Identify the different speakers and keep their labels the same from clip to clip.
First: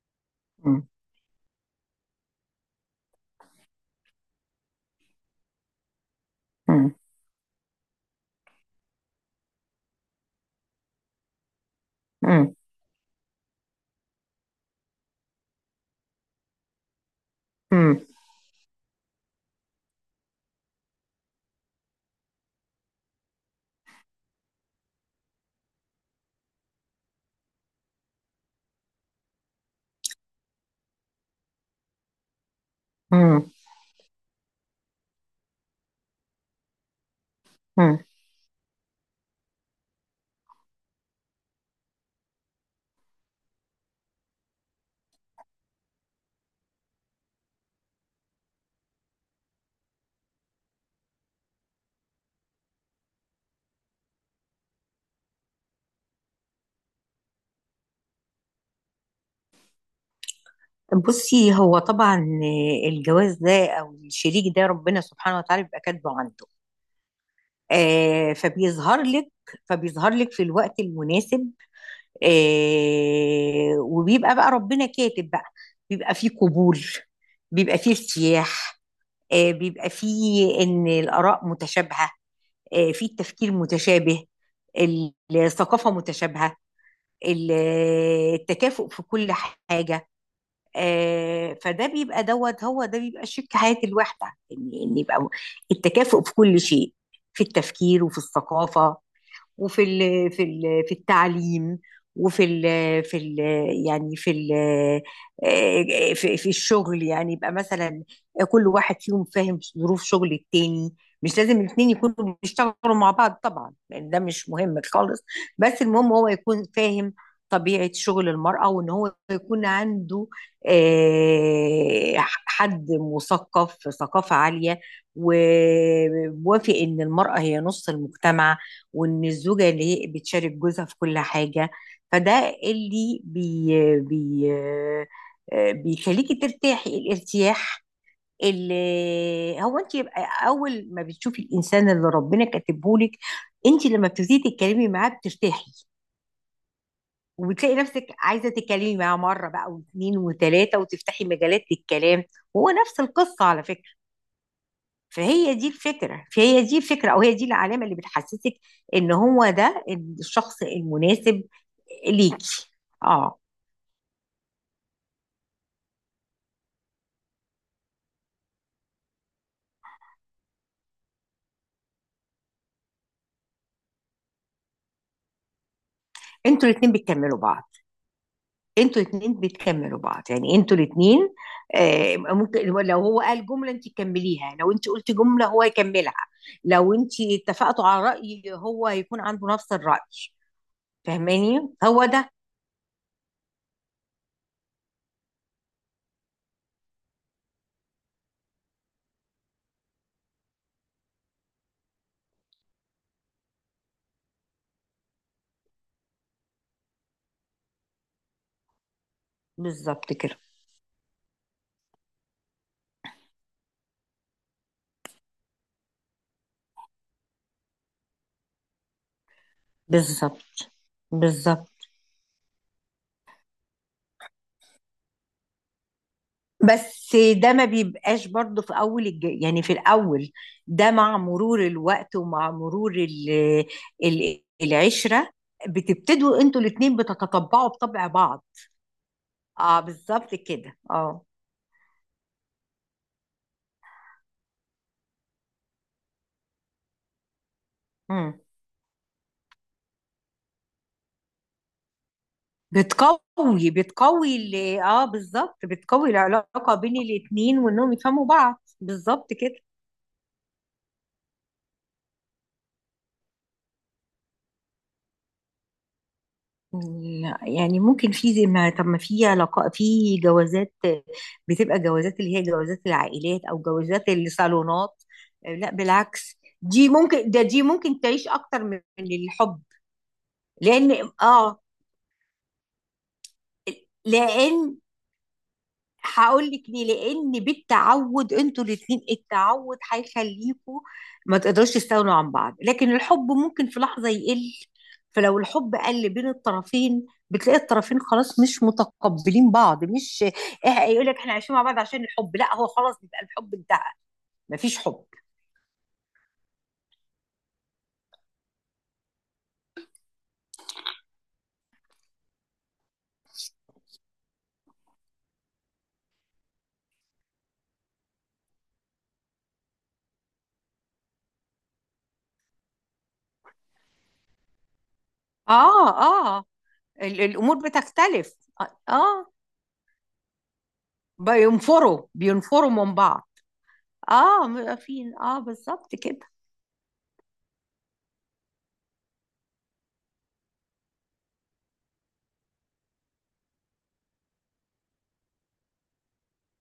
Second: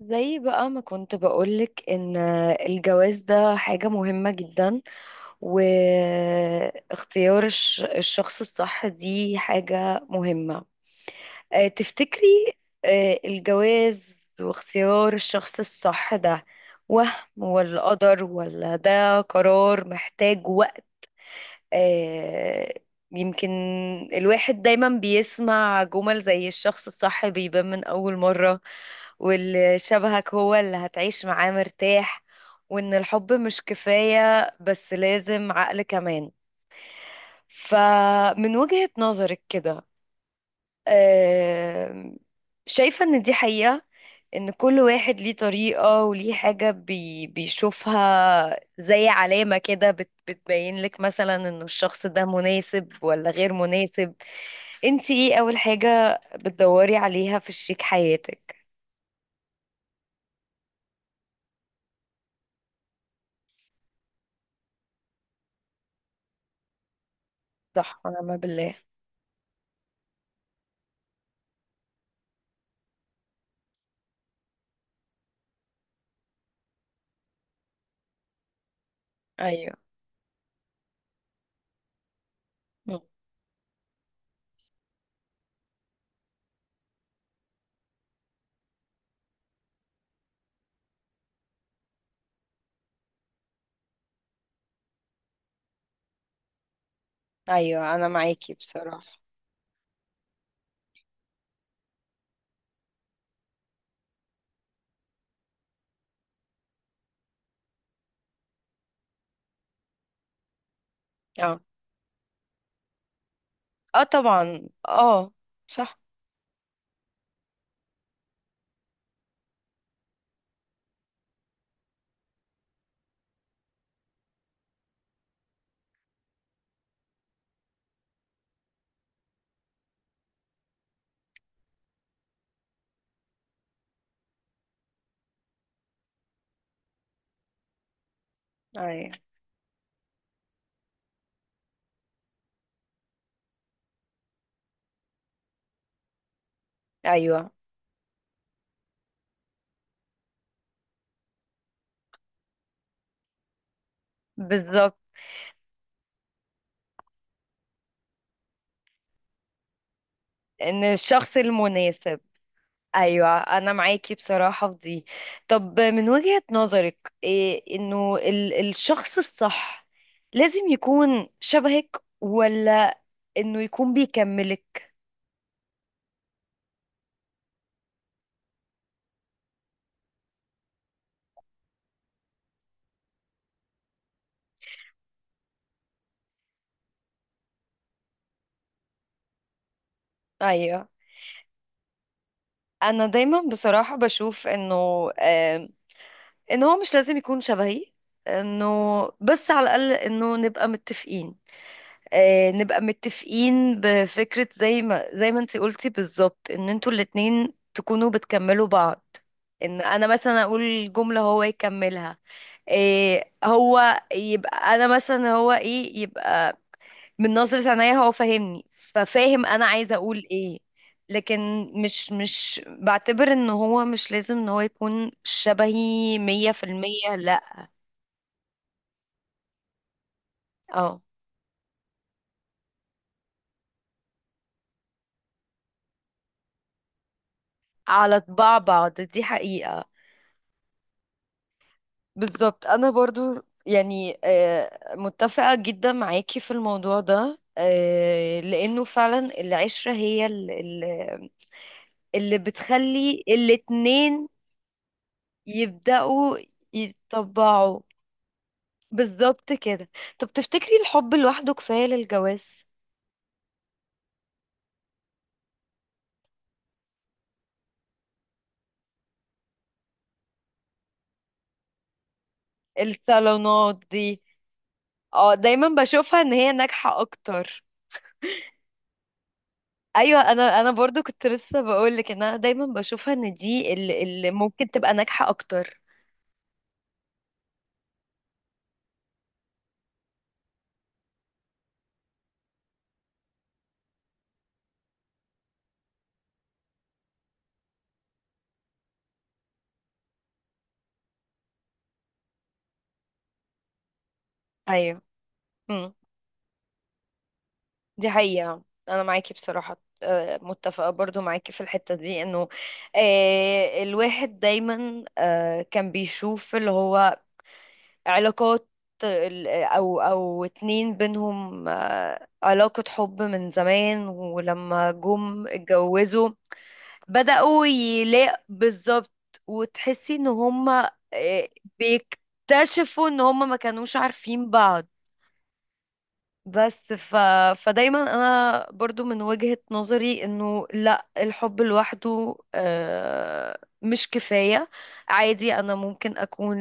Speaker 1: زي بقى ما
Speaker 2: مم.
Speaker 1: كنت بقولك ان الجواز ده حاجة مهمة جدا،
Speaker 2: مم.
Speaker 1: واختيار الشخص الصح دي حاجة مهمة. تفتكري
Speaker 2: مم.
Speaker 1: الجواز واختيار الشخص الصح ده وهم ولا
Speaker 2: مم.
Speaker 1: قدر، ولا ده قرار محتاج وقت؟ آه، يمكن. الواحد دايما بيسمع جمل زي الشخص الصح بيبان من أول مرة، واللي شبهك هو اللي هتعيش معاه مرتاح، وإن الحب
Speaker 2: مم.
Speaker 1: مش كفاية بس لازم عقل كمان.
Speaker 2: مم.
Speaker 1: فمن وجهة نظرك كده، آم، شايفة ان دي حقيقة؟ ان كل واحد ليه طريقة وليه حاجة بيشوفها زي علامة كده بتبين لك مثلا ان الشخص ده مناسب ولا غير مناسب. انتي ايه اول حاجة بتدوري عليها في شريك حياتك؟
Speaker 2: بصي، هو طبعا الجواز ده او الشريك ده، ربنا سبحانه وتعالى بيبقى كاتبه عنده.
Speaker 1: صح
Speaker 2: آه،
Speaker 1: ونعم بالله.
Speaker 2: فبيظهر لك في الوقت المناسب. آه، وبيبقى بقى ربنا كاتب بقى، بيبقى فيه قبول، بيبقى فيه ارتياح. آه،
Speaker 1: ايوه.
Speaker 2: بيبقى فيه ان الاراء متشابهه، آه،
Speaker 1: مم.
Speaker 2: فيه التفكير متشابه، الثقافه متشابهه، ال- التكافؤ في كل حاجه. آه، فده بيبقى دوت، هو ده بيبقى شيك حياة الواحدة، ان يبقى التكافؤ في كل شيء، في
Speaker 1: ايوه
Speaker 2: التفكير
Speaker 1: انا
Speaker 2: وفي
Speaker 1: معاكي
Speaker 2: الثقافة،
Speaker 1: بصراحة.
Speaker 2: وفي ال في ال في التعليم، وفي ال في ال يعني في ال في الشغل، يعني يبقى مثلا كل واحد فيهم فاهم ظروف شغل التاني. مش
Speaker 1: اه.
Speaker 2: لازم الاثنين يكونوا بيشتغلوا مع بعض طبعا،
Speaker 1: اه
Speaker 2: لان ده مش
Speaker 1: طبعا
Speaker 2: مهم خالص.
Speaker 1: اه.
Speaker 2: بس
Speaker 1: صح.
Speaker 2: المهم هو يكون فاهم طبيعة شغل المرأة، وإن هو يكون عنده آه، حد مثقف ثقافة عالية، وموافق إن المرأة هي نص المجتمع، وان الزوجه اللي هي بتشارك جوزها في كل حاجه. فده اللي بي بي آه، بيخليكي ترتاحي الارتياح،
Speaker 1: ايوه.
Speaker 2: اللي هو انت يبقى اول ما بتشوفي الانسان اللي ربنا كاتبه لك، انت لما بتبتدي تتكلمي معاه بترتاحي،
Speaker 1: ايوه.
Speaker 2: وبتلاقي نفسك عايزه تتكلمي معاه مره بقى، واثنين، وثلاثه، وتفتحي مجالات للكلام. هو نفس القصه على فكره.
Speaker 1: بالظبط،
Speaker 2: فهي دي الفكرة، فهي دي الفكرة، أو هي دي العلامة اللي بتحسسك إن هو ده الشخص
Speaker 1: ان الشخص
Speaker 2: المناسب
Speaker 1: المناسب.
Speaker 2: ليكي.
Speaker 1: ايوه
Speaker 2: اه.
Speaker 1: انا معاكي بصراحه في دي. طب من وجهه نظرك إيه انه الشخص الصح لازم يكون شبهك، ولا انه يكون بيكملك؟
Speaker 2: انتوا الاتنين بتكملوا بعض، انتوا الاتنين بتكملوا بعض، يعني انتوا الاتنين ممكن لو هو قال جملة انت تكمليها، لو انت قلت جملة هو يكملها، لو انت اتفقتوا على رأي هو يكون عنده نفس الرأي.
Speaker 1: ايوه،
Speaker 2: فاهماني، هو ده.
Speaker 1: انا دايما بصراحه بشوف انه آم، ان هو مش لازم يكون شبهي، انه، بس على الاقل انه نبقى متفقين. نبقى متفقين بفكرة زي ما انتي قلتي بالظبط، ان انتوا الاتنين تكونوا بتكملوا بعض. ان انا
Speaker 2: بالظبط كده،
Speaker 1: مثلا اقول جملة هو يكملها. إيه هو يبقى انا مثلا هو ايه يبقى، من نظرة عينيا هو فاهمني، ففاهم انا عايزة اقول
Speaker 2: بالظبط.
Speaker 1: ايه. لكن
Speaker 2: بالظبط.
Speaker 1: مش بعتبر ان هو مش لازم ان هو يكون شبهي مية في المية،
Speaker 2: بس ده ما
Speaker 1: لا.
Speaker 2: بيبقاش برضه في اول يعني في الاول، ده
Speaker 1: اه.
Speaker 2: مع مرور الوقت ومع مرور العشرة، بتبتدوا انتوا الاتنين بتتطبعوا بطبع
Speaker 1: على
Speaker 2: بعض.
Speaker 1: طباع بعض دي
Speaker 2: اه،
Speaker 1: حقيقة.
Speaker 2: بالظبط كده، اه.
Speaker 1: بالظبط، انا برضو يعني متفقة جدا معاكي في الموضوع ده.
Speaker 2: مم.
Speaker 1: لانه فعلا العشرة هي اللي بتخلي الاتنين
Speaker 2: اه، بالظبط، بتقوي
Speaker 1: يبدأوا
Speaker 2: العلاقة بين الاتنين
Speaker 1: يتطبعوا.
Speaker 2: وانهم يفهموا بعض. بالظبط
Speaker 1: بالظبط
Speaker 2: كده.
Speaker 1: كده. طب تفتكري الحب لوحده كفاية للجواز؟
Speaker 2: لا، يعني ممكن في زي ما طب ما في علاقة في جوازات، بتبقى جوازات اللي هي جوازات العائلات او
Speaker 1: الصالونات
Speaker 2: جوازات
Speaker 1: دي
Speaker 2: الصالونات.
Speaker 1: اه، دايما
Speaker 2: لا،
Speaker 1: بشوفها ان
Speaker 2: بالعكس،
Speaker 1: هي
Speaker 2: دي
Speaker 1: ناجحة
Speaker 2: ممكن، ده دي
Speaker 1: اكتر.
Speaker 2: ممكن تعيش اكتر من الحب.
Speaker 1: ايوه، انا برضو
Speaker 2: لان
Speaker 1: كنت لسه
Speaker 2: اه
Speaker 1: بقولك ان انا دايما بشوفها ان دي اللي ممكن
Speaker 2: لان
Speaker 1: تبقى ناجحة اكتر.
Speaker 2: هقول لك ليه. لان بالتعود انتوا الاثنين، التعود هيخليكوا ما تقدروش تستغنوا عن بعض. لكن الحب ممكن في لحظه يقل، فلو الحب قل بين الطرفين بتلاقي الطرفين خلاص مش متقبلين بعض، مش إيه، يقول لك احنا عايشين مع بعض عشان الحب. لا، هو خلاص بيبقى الحب انتهى، مفيش
Speaker 1: ايوه
Speaker 2: حب.
Speaker 1: دي حقيقة. أنا معاكي بصراحة. متفقة برضو معاكي في الحتة دي، إنه الواحد دايما كان بيشوف اللي هو علاقات، أو اتنين بينهم علاقة حب من زمان، ولما جم
Speaker 2: اه،
Speaker 1: اتجوزوا
Speaker 2: اه، الامور
Speaker 1: بدأوا
Speaker 2: بتختلف.
Speaker 1: يلاقوا
Speaker 2: اه،
Speaker 1: بالظبط،
Speaker 2: آه.
Speaker 1: وتحسي إن هما
Speaker 2: بينفروا، بينفروا من
Speaker 1: بيكتشفوا إن
Speaker 2: بعض.
Speaker 1: هما ما كانوش
Speaker 2: اه،
Speaker 1: عارفين
Speaker 2: مبقى
Speaker 1: بعض.
Speaker 2: فين، اه، بالظبط كده.
Speaker 1: بس ف... فدايما انا برضو من وجهة نظري انه لا، الحب لوحده مش كفاية. عادي انا ممكن اكون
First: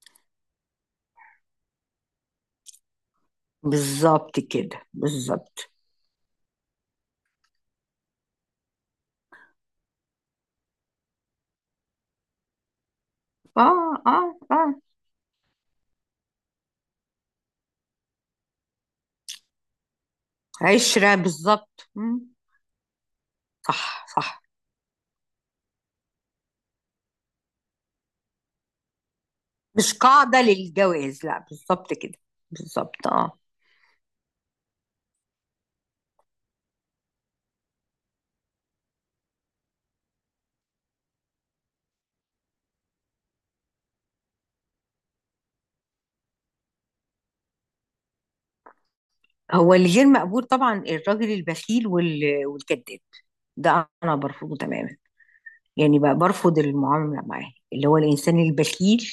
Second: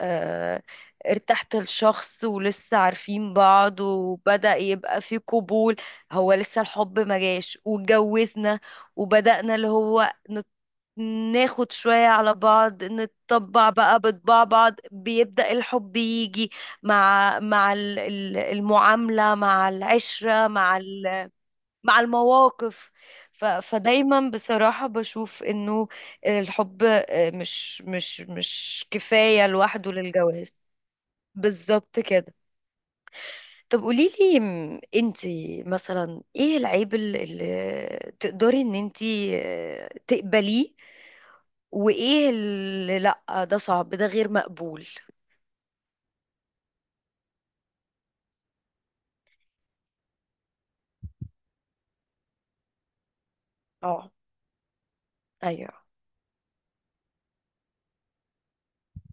Speaker 1: آه، ارتحت لشخص ولسه عارفين بعض
Speaker 2: بالظبط
Speaker 1: وبدأ
Speaker 2: كده،
Speaker 1: يبقى في
Speaker 2: بالظبط،
Speaker 1: قبول، هو لسه الحب ما جاش واتجوزنا، وبدأنا اللي هو ناخد شوية على بعض،
Speaker 2: اه،
Speaker 1: نتطبع بقى
Speaker 2: اه،
Speaker 1: بطباع
Speaker 2: اه.
Speaker 1: بعض، بيبدأ الحب يجي مع المعاملة، مع العشرة،
Speaker 2: عشرة، بالظبط.
Speaker 1: مع
Speaker 2: مم.
Speaker 1: المواقف.
Speaker 2: صح،
Speaker 1: فدايما
Speaker 2: صح.
Speaker 1: بصراحة بشوف انه الحب مش كفاية لوحده
Speaker 2: مش قاعدة
Speaker 1: للجواز.
Speaker 2: للجواز، لا. بالظبط
Speaker 1: بالظبط
Speaker 2: كده،
Speaker 1: كده.
Speaker 2: بالظبط. اه.
Speaker 1: طب قوليلي، انتي مثلا ايه العيب اللي تقدري ان انتي تقبليه، وايه اللي لا، ده صعب ده غير مقبول؟
Speaker 2: هو اللي غير مقبول طبعا الراجل البخيل والكذاب، ده
Speaker 1: اه.
Speaker 2: انا برفضه تماما.
Speaker 1: ايوه.
Speaker 2: يعني بقى برفض المعاملة معاه، اللي هو الانسان البخيل.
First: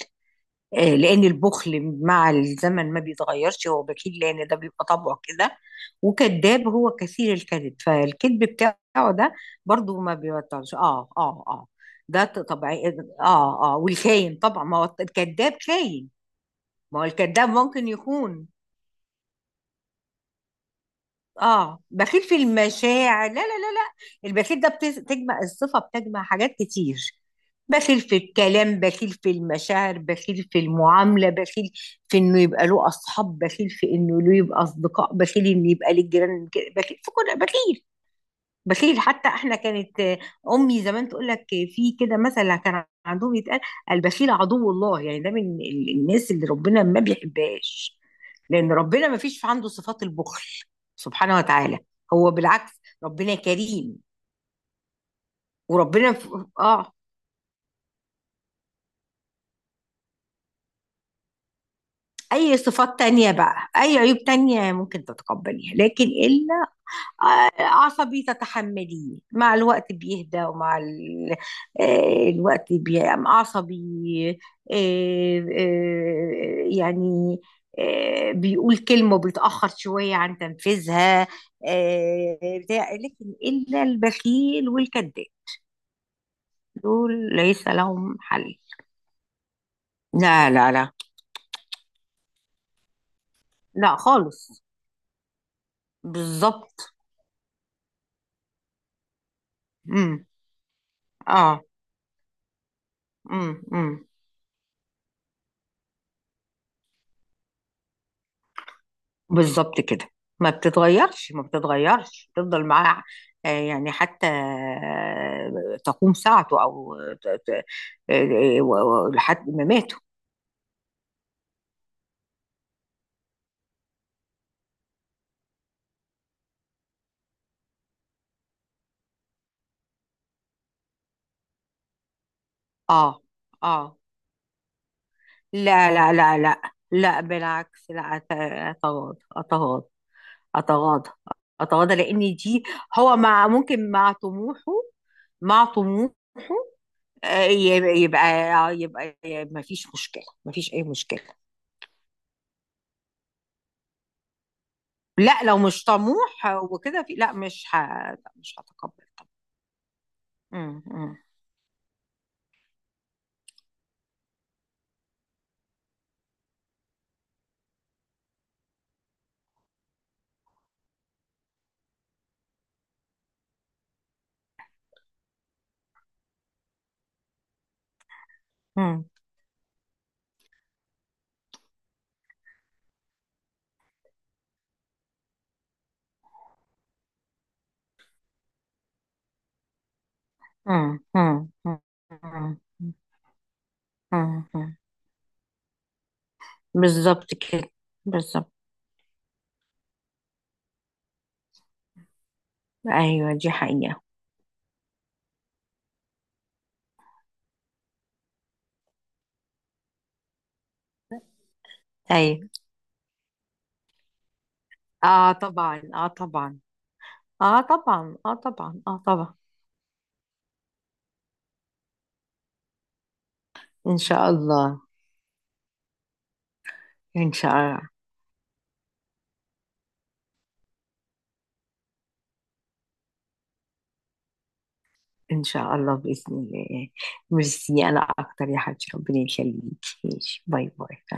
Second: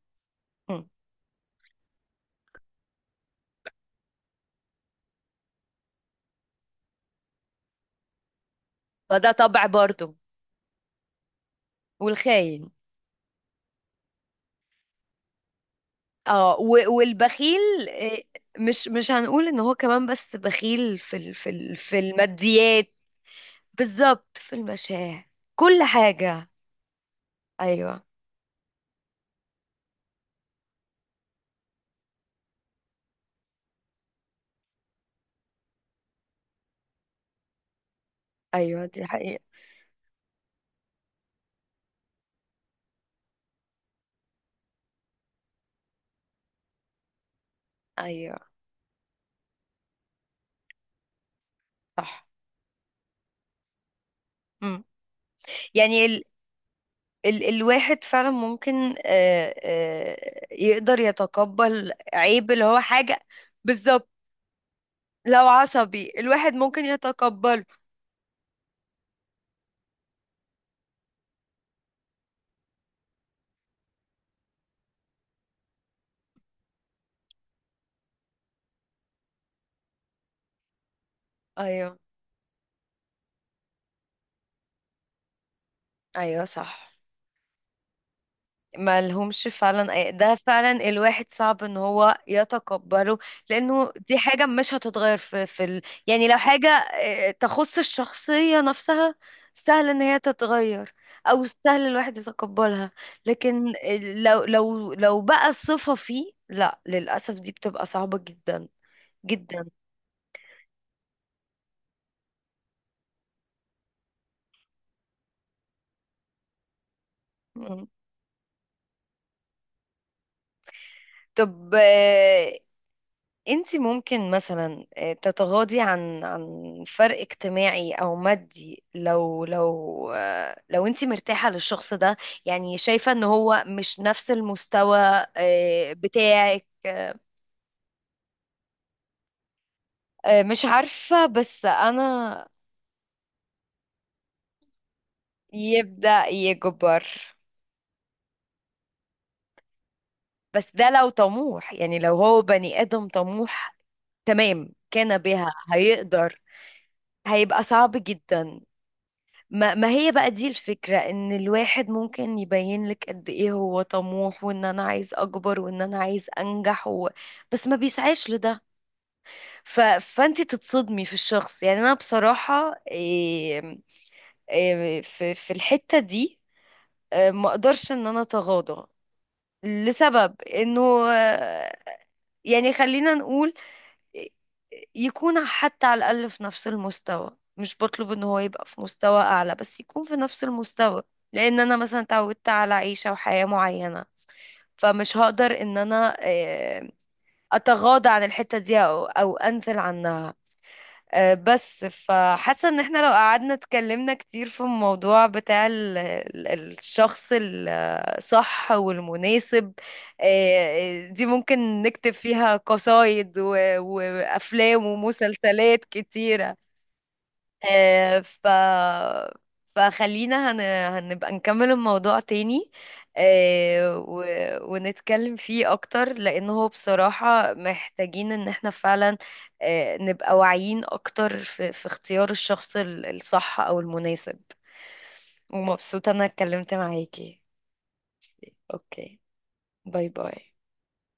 Speaker 1: مم.
Speaker 2: آه، لان البخل مع الزمن ما بيتغيرش، هو بخيل لان ده بيبقى طبعه كده. وكذاب، هو كثير الكذب، فالكذب بتاعه
Speaker 1: فده
Speaker 2: ده
Speaker 1: طبع
Speaker 2: برضو ما
Speaker 1: برضو.
Speaker 2: بيبطلش. اه، اه، اه. ده
Speaker 1: والخاين.
Speaker 2: طبيعي. اه، اه. والخاين طبعا، ما هو الكذاب خاين.
Speaker 1: اه،
Speaker 2: ما هو الكذاب ممكن
Speaker 1: والبخيل
Speaker 2: يخون.
Speaker 1: مش هنقول ان هو كمان بس بخيل في ال في ال
Speaker 2: اه،
Speaker 1: في
Speaker 2: بخيل في
Speaker 1: الماديات.
Speaker 2: المشاعر. لا لا لا لا.
Speaker 1: بالظبط في
Speaker 2: البخيل ده
Speaker 1: المشاعر.
Speaker 2: بتجمع الصفة،
Speaker 1: كل
Speaker 2: بتجمع
Speaker 1: حاجة.
Speaker 2: حاجات كتير. بخيل
Speaker 1: ايوه.
Speaker 2: في الكلام، بخيل في المشاعر، بخيل في المعاملة، بخيل في انه يبقى له اصحاب، بخيل في انه له يبقى اصدقاء، بخيل انه يبقى للجيران كده، بخيل في كل، بخيل.
Speaker 1: ايوه
Speaker 2: بخيل
Speaker 1: دي
Speaker 2: حتى.
Speaker 1: حقيقة.
Speaker 2: احنا كانت امي زمان تقول لك في كده مثل كان عندهم يتقال: البخيل عدو الله. يعني ده من الناس اللي ربنا ما بيحبهاش،
Speaker 1: ايوه
Speaker 2: لان ربنا ما فيش في عنده صفات البخل سبحانه وتعالى،
Speaker 1: صح.
Speaker 2: هو بالعكس، ربنا كريم.
Speaker 1: مم. يعني
Speaker 2: وربنا
Speaker 1: ال
Speaker 2: ف... اه،
Speaker 1: ال الواحد فعلا ممكن يقدر يتقبل عيب
Speaker 2: اي
Speaker 1: اللي هو
Speaker 2: صفات
Speaker 1: حاجة.
Speaker 2: تانية بقى، اي
Speaker 1: بالظبط.
Speaker 2: عيوب تانية ممكن
Speaker 1: لو
Speaker 2: تتقبليها، لكن
Speaker 1: عصبي الواحد ممكن يتقبله.
Speaker 2: عصبي تتحمليه مع الوقت بيهدى، ومع الوقت بيبقى عصبي، يعني بيقول كلمة وبيتأخر شوية عن تنفيذها،
Speaker 1: ايوه.
Speaker 2: آه، بتاع. لكن إلا البخيل والكذاب،
Speaker 1: ايوه صح.
Speaker 2: دول ليس لهم حل.
Speaker 1: ما لهمش فعلا، ده
Speaker 2: لا
Speaker 1: فعلا
Speaker 2: لا لا
Speaker 1: الواحد صعب ان هو يتقبله، لانه
Speaker 2: لا،
Speaker 1: دي حاجة
Speaker 2: خالص.
Speaker 1: مش هتتغير في يعني لو حاجة
Speaker 2: بالظبط.
Speaker 1: تخص الشخصية نفسها، سهل ان هي
Speaker 2: امم.
Speaker 1: تتغير، او
Speaker 2: اه.
Speaker 1: سهل الواحد يتقبلها.
Speaker 2: امم.
Speaker 1: لكن
Speaker 2: امم.
Speaker 1: لو بقى صفة فيه، لا للأسف دي بتبقى صعبة جدا جدا.
Speaker 2: بالظبط كده. ما بتتغيرش، ما بتتغيرش، تفضل معاه. يعني حتى تقوم ساعته او ت- ت-
Speaker 1: مم.
Speaker 2: لحد ما ماته.
Speaker 1: طب انت ممكن مثلا تتغاضي عن عن فرق اجتماعي او مادي، لو انت مرتاحة للشخص ده؟ يعني شايفة
Speaker 2: اه،
Speaker 1: ان هو
Speaker 2: اه.
Speaker 1: مش نفس المستوى
Speaker 2: لا لا لا لا
Speaker 1: بتاعك.
Speaker 2: لا، بالعكس، لا. اتغاضى، اتغاضى،
Speaker 1: مش
Speaker 2: اتغاضى،
Speaker 1: عارفة بس
Speaker 2: اتغاضى، لان
Speaker 1: انا.
Speaker 2: دي هو مع طموحه. مع طموحه
Speaker 1: يبدأ يكبر.
Speaker 2: يبقى، يبقى ما فيش مشكلة، ما
Speaker 1: بس
Speaker 2: فيش اي
Speaker 1: ده لو
Speaker 2: مشكلة.
Speaker 1: طموح، يعني لو هو بني آدم طموح تمام كان
Speaker 2: لا،
Speaker 1: بها،
Speaker 2: لو مش
Speaker 1: هيقدر.
Speaker 2: طموح وكده، في. لا،
Speaker 1: هيبقى
Speaker 2: مش
Speaker 1: صعب
Speaker 2: لا، مش
Speaker 1: جدا.
Speaker 2: هتقبل طبعا.
Speaker 1: ما ما هي بقى دي
Speaker 2: مم.
Speaker 1: الفكرة،
Speaker 2: مم.
Speaker 1: ان الواحد ممكن يبين لك قد ايه هو طموح وان انا عايز اكبر وان انا عايز انجح و... بس ما بيسعاش لده. فانت تتصدمي في الشخص. يعني انا بصراحة في... في الحتة دي ما اقدرش ان انا اتغاضى،
Speaker 2: مم.
Speaker 1: لسبب انه آه، يعني خلينا نقول، يكون حتى على الأقل في نفس المستوى، مش بطلب ان هو يبقى في مستوى أعلى، بس يكون في نفس
Speaker 2: مم.
Speaker 1: المستوى.
Speaker 2: مم.
Speaker 1: لأن أنا
Speaker 2: مم.
Speaker 1: مثلا اتعودت
Speaker 2: مم.
Speaker 1: على عيشة وحياة معينة،
Speaker 2: مم. مم.
Speaker 1: فمش هقدر ان انا
Speaker 2: بالظبط كده،
Speaker 1: اتغاضى عن
Speaker 2: بالظبط.
Speaker 1: الحتة دي او او انزل عنها. بس فحاسه ان احنا لو
Speaker 2: ايوه، دي
Speaker 1: قعدنا
Speaker 2: حقيقة.
Speaker 1: اتكلمنا كتير في الموضوع بتاع الشخص الصح والمناسب، دي ممكن نكتب
Speaker 2: ايوه.
Speaker 1: فيها قصايد وافلام
Speaker 2: اه، طبعا،
Speaker 1: ومسلسلات
Speaker 2: اه،
Speaker 1: كتيره.
Speaker 2: طبعا، اه، طبعا،
Speaker 1: آه،
Speaker 2: اه،
Speaker 1: ف
Speaker 2: طبعا، اه، طبعا.
Speaker 1: فخلينا هنبقى نكمل الموضوع تاني، آه،
Speaker 2: ان
Speaker 1: و...
Speaker 2: شاء الله.
Speaker 1: ونتكلم فيه اكتر، لانه هو
Speaker 2: ان شاء
Speaker 1: بصراحة
Speaker 2: الله.
Speaker 1: محتاجين ان احنا فعلا نبقى واعيين اكتر في... في اختيار الشخص الصح او المناسب.
Speaker 2: ان شاء الله،
Speaker 1: ومبسوطة انا
Speaker 2: باذن
Speaker 1: اتكلمت
Speaker 2: الله.
Speaker 1: معاكي.
Speaker 2: ميرسي، انا اكتر يا حبيبتي، ربنا
Speaker 1: اوكي.
Speaker 2: يخليكي.
Speaker 1: باي
Speaker 2: ماشي،
Speaker 1: باي.
Speaker 2: باي باي.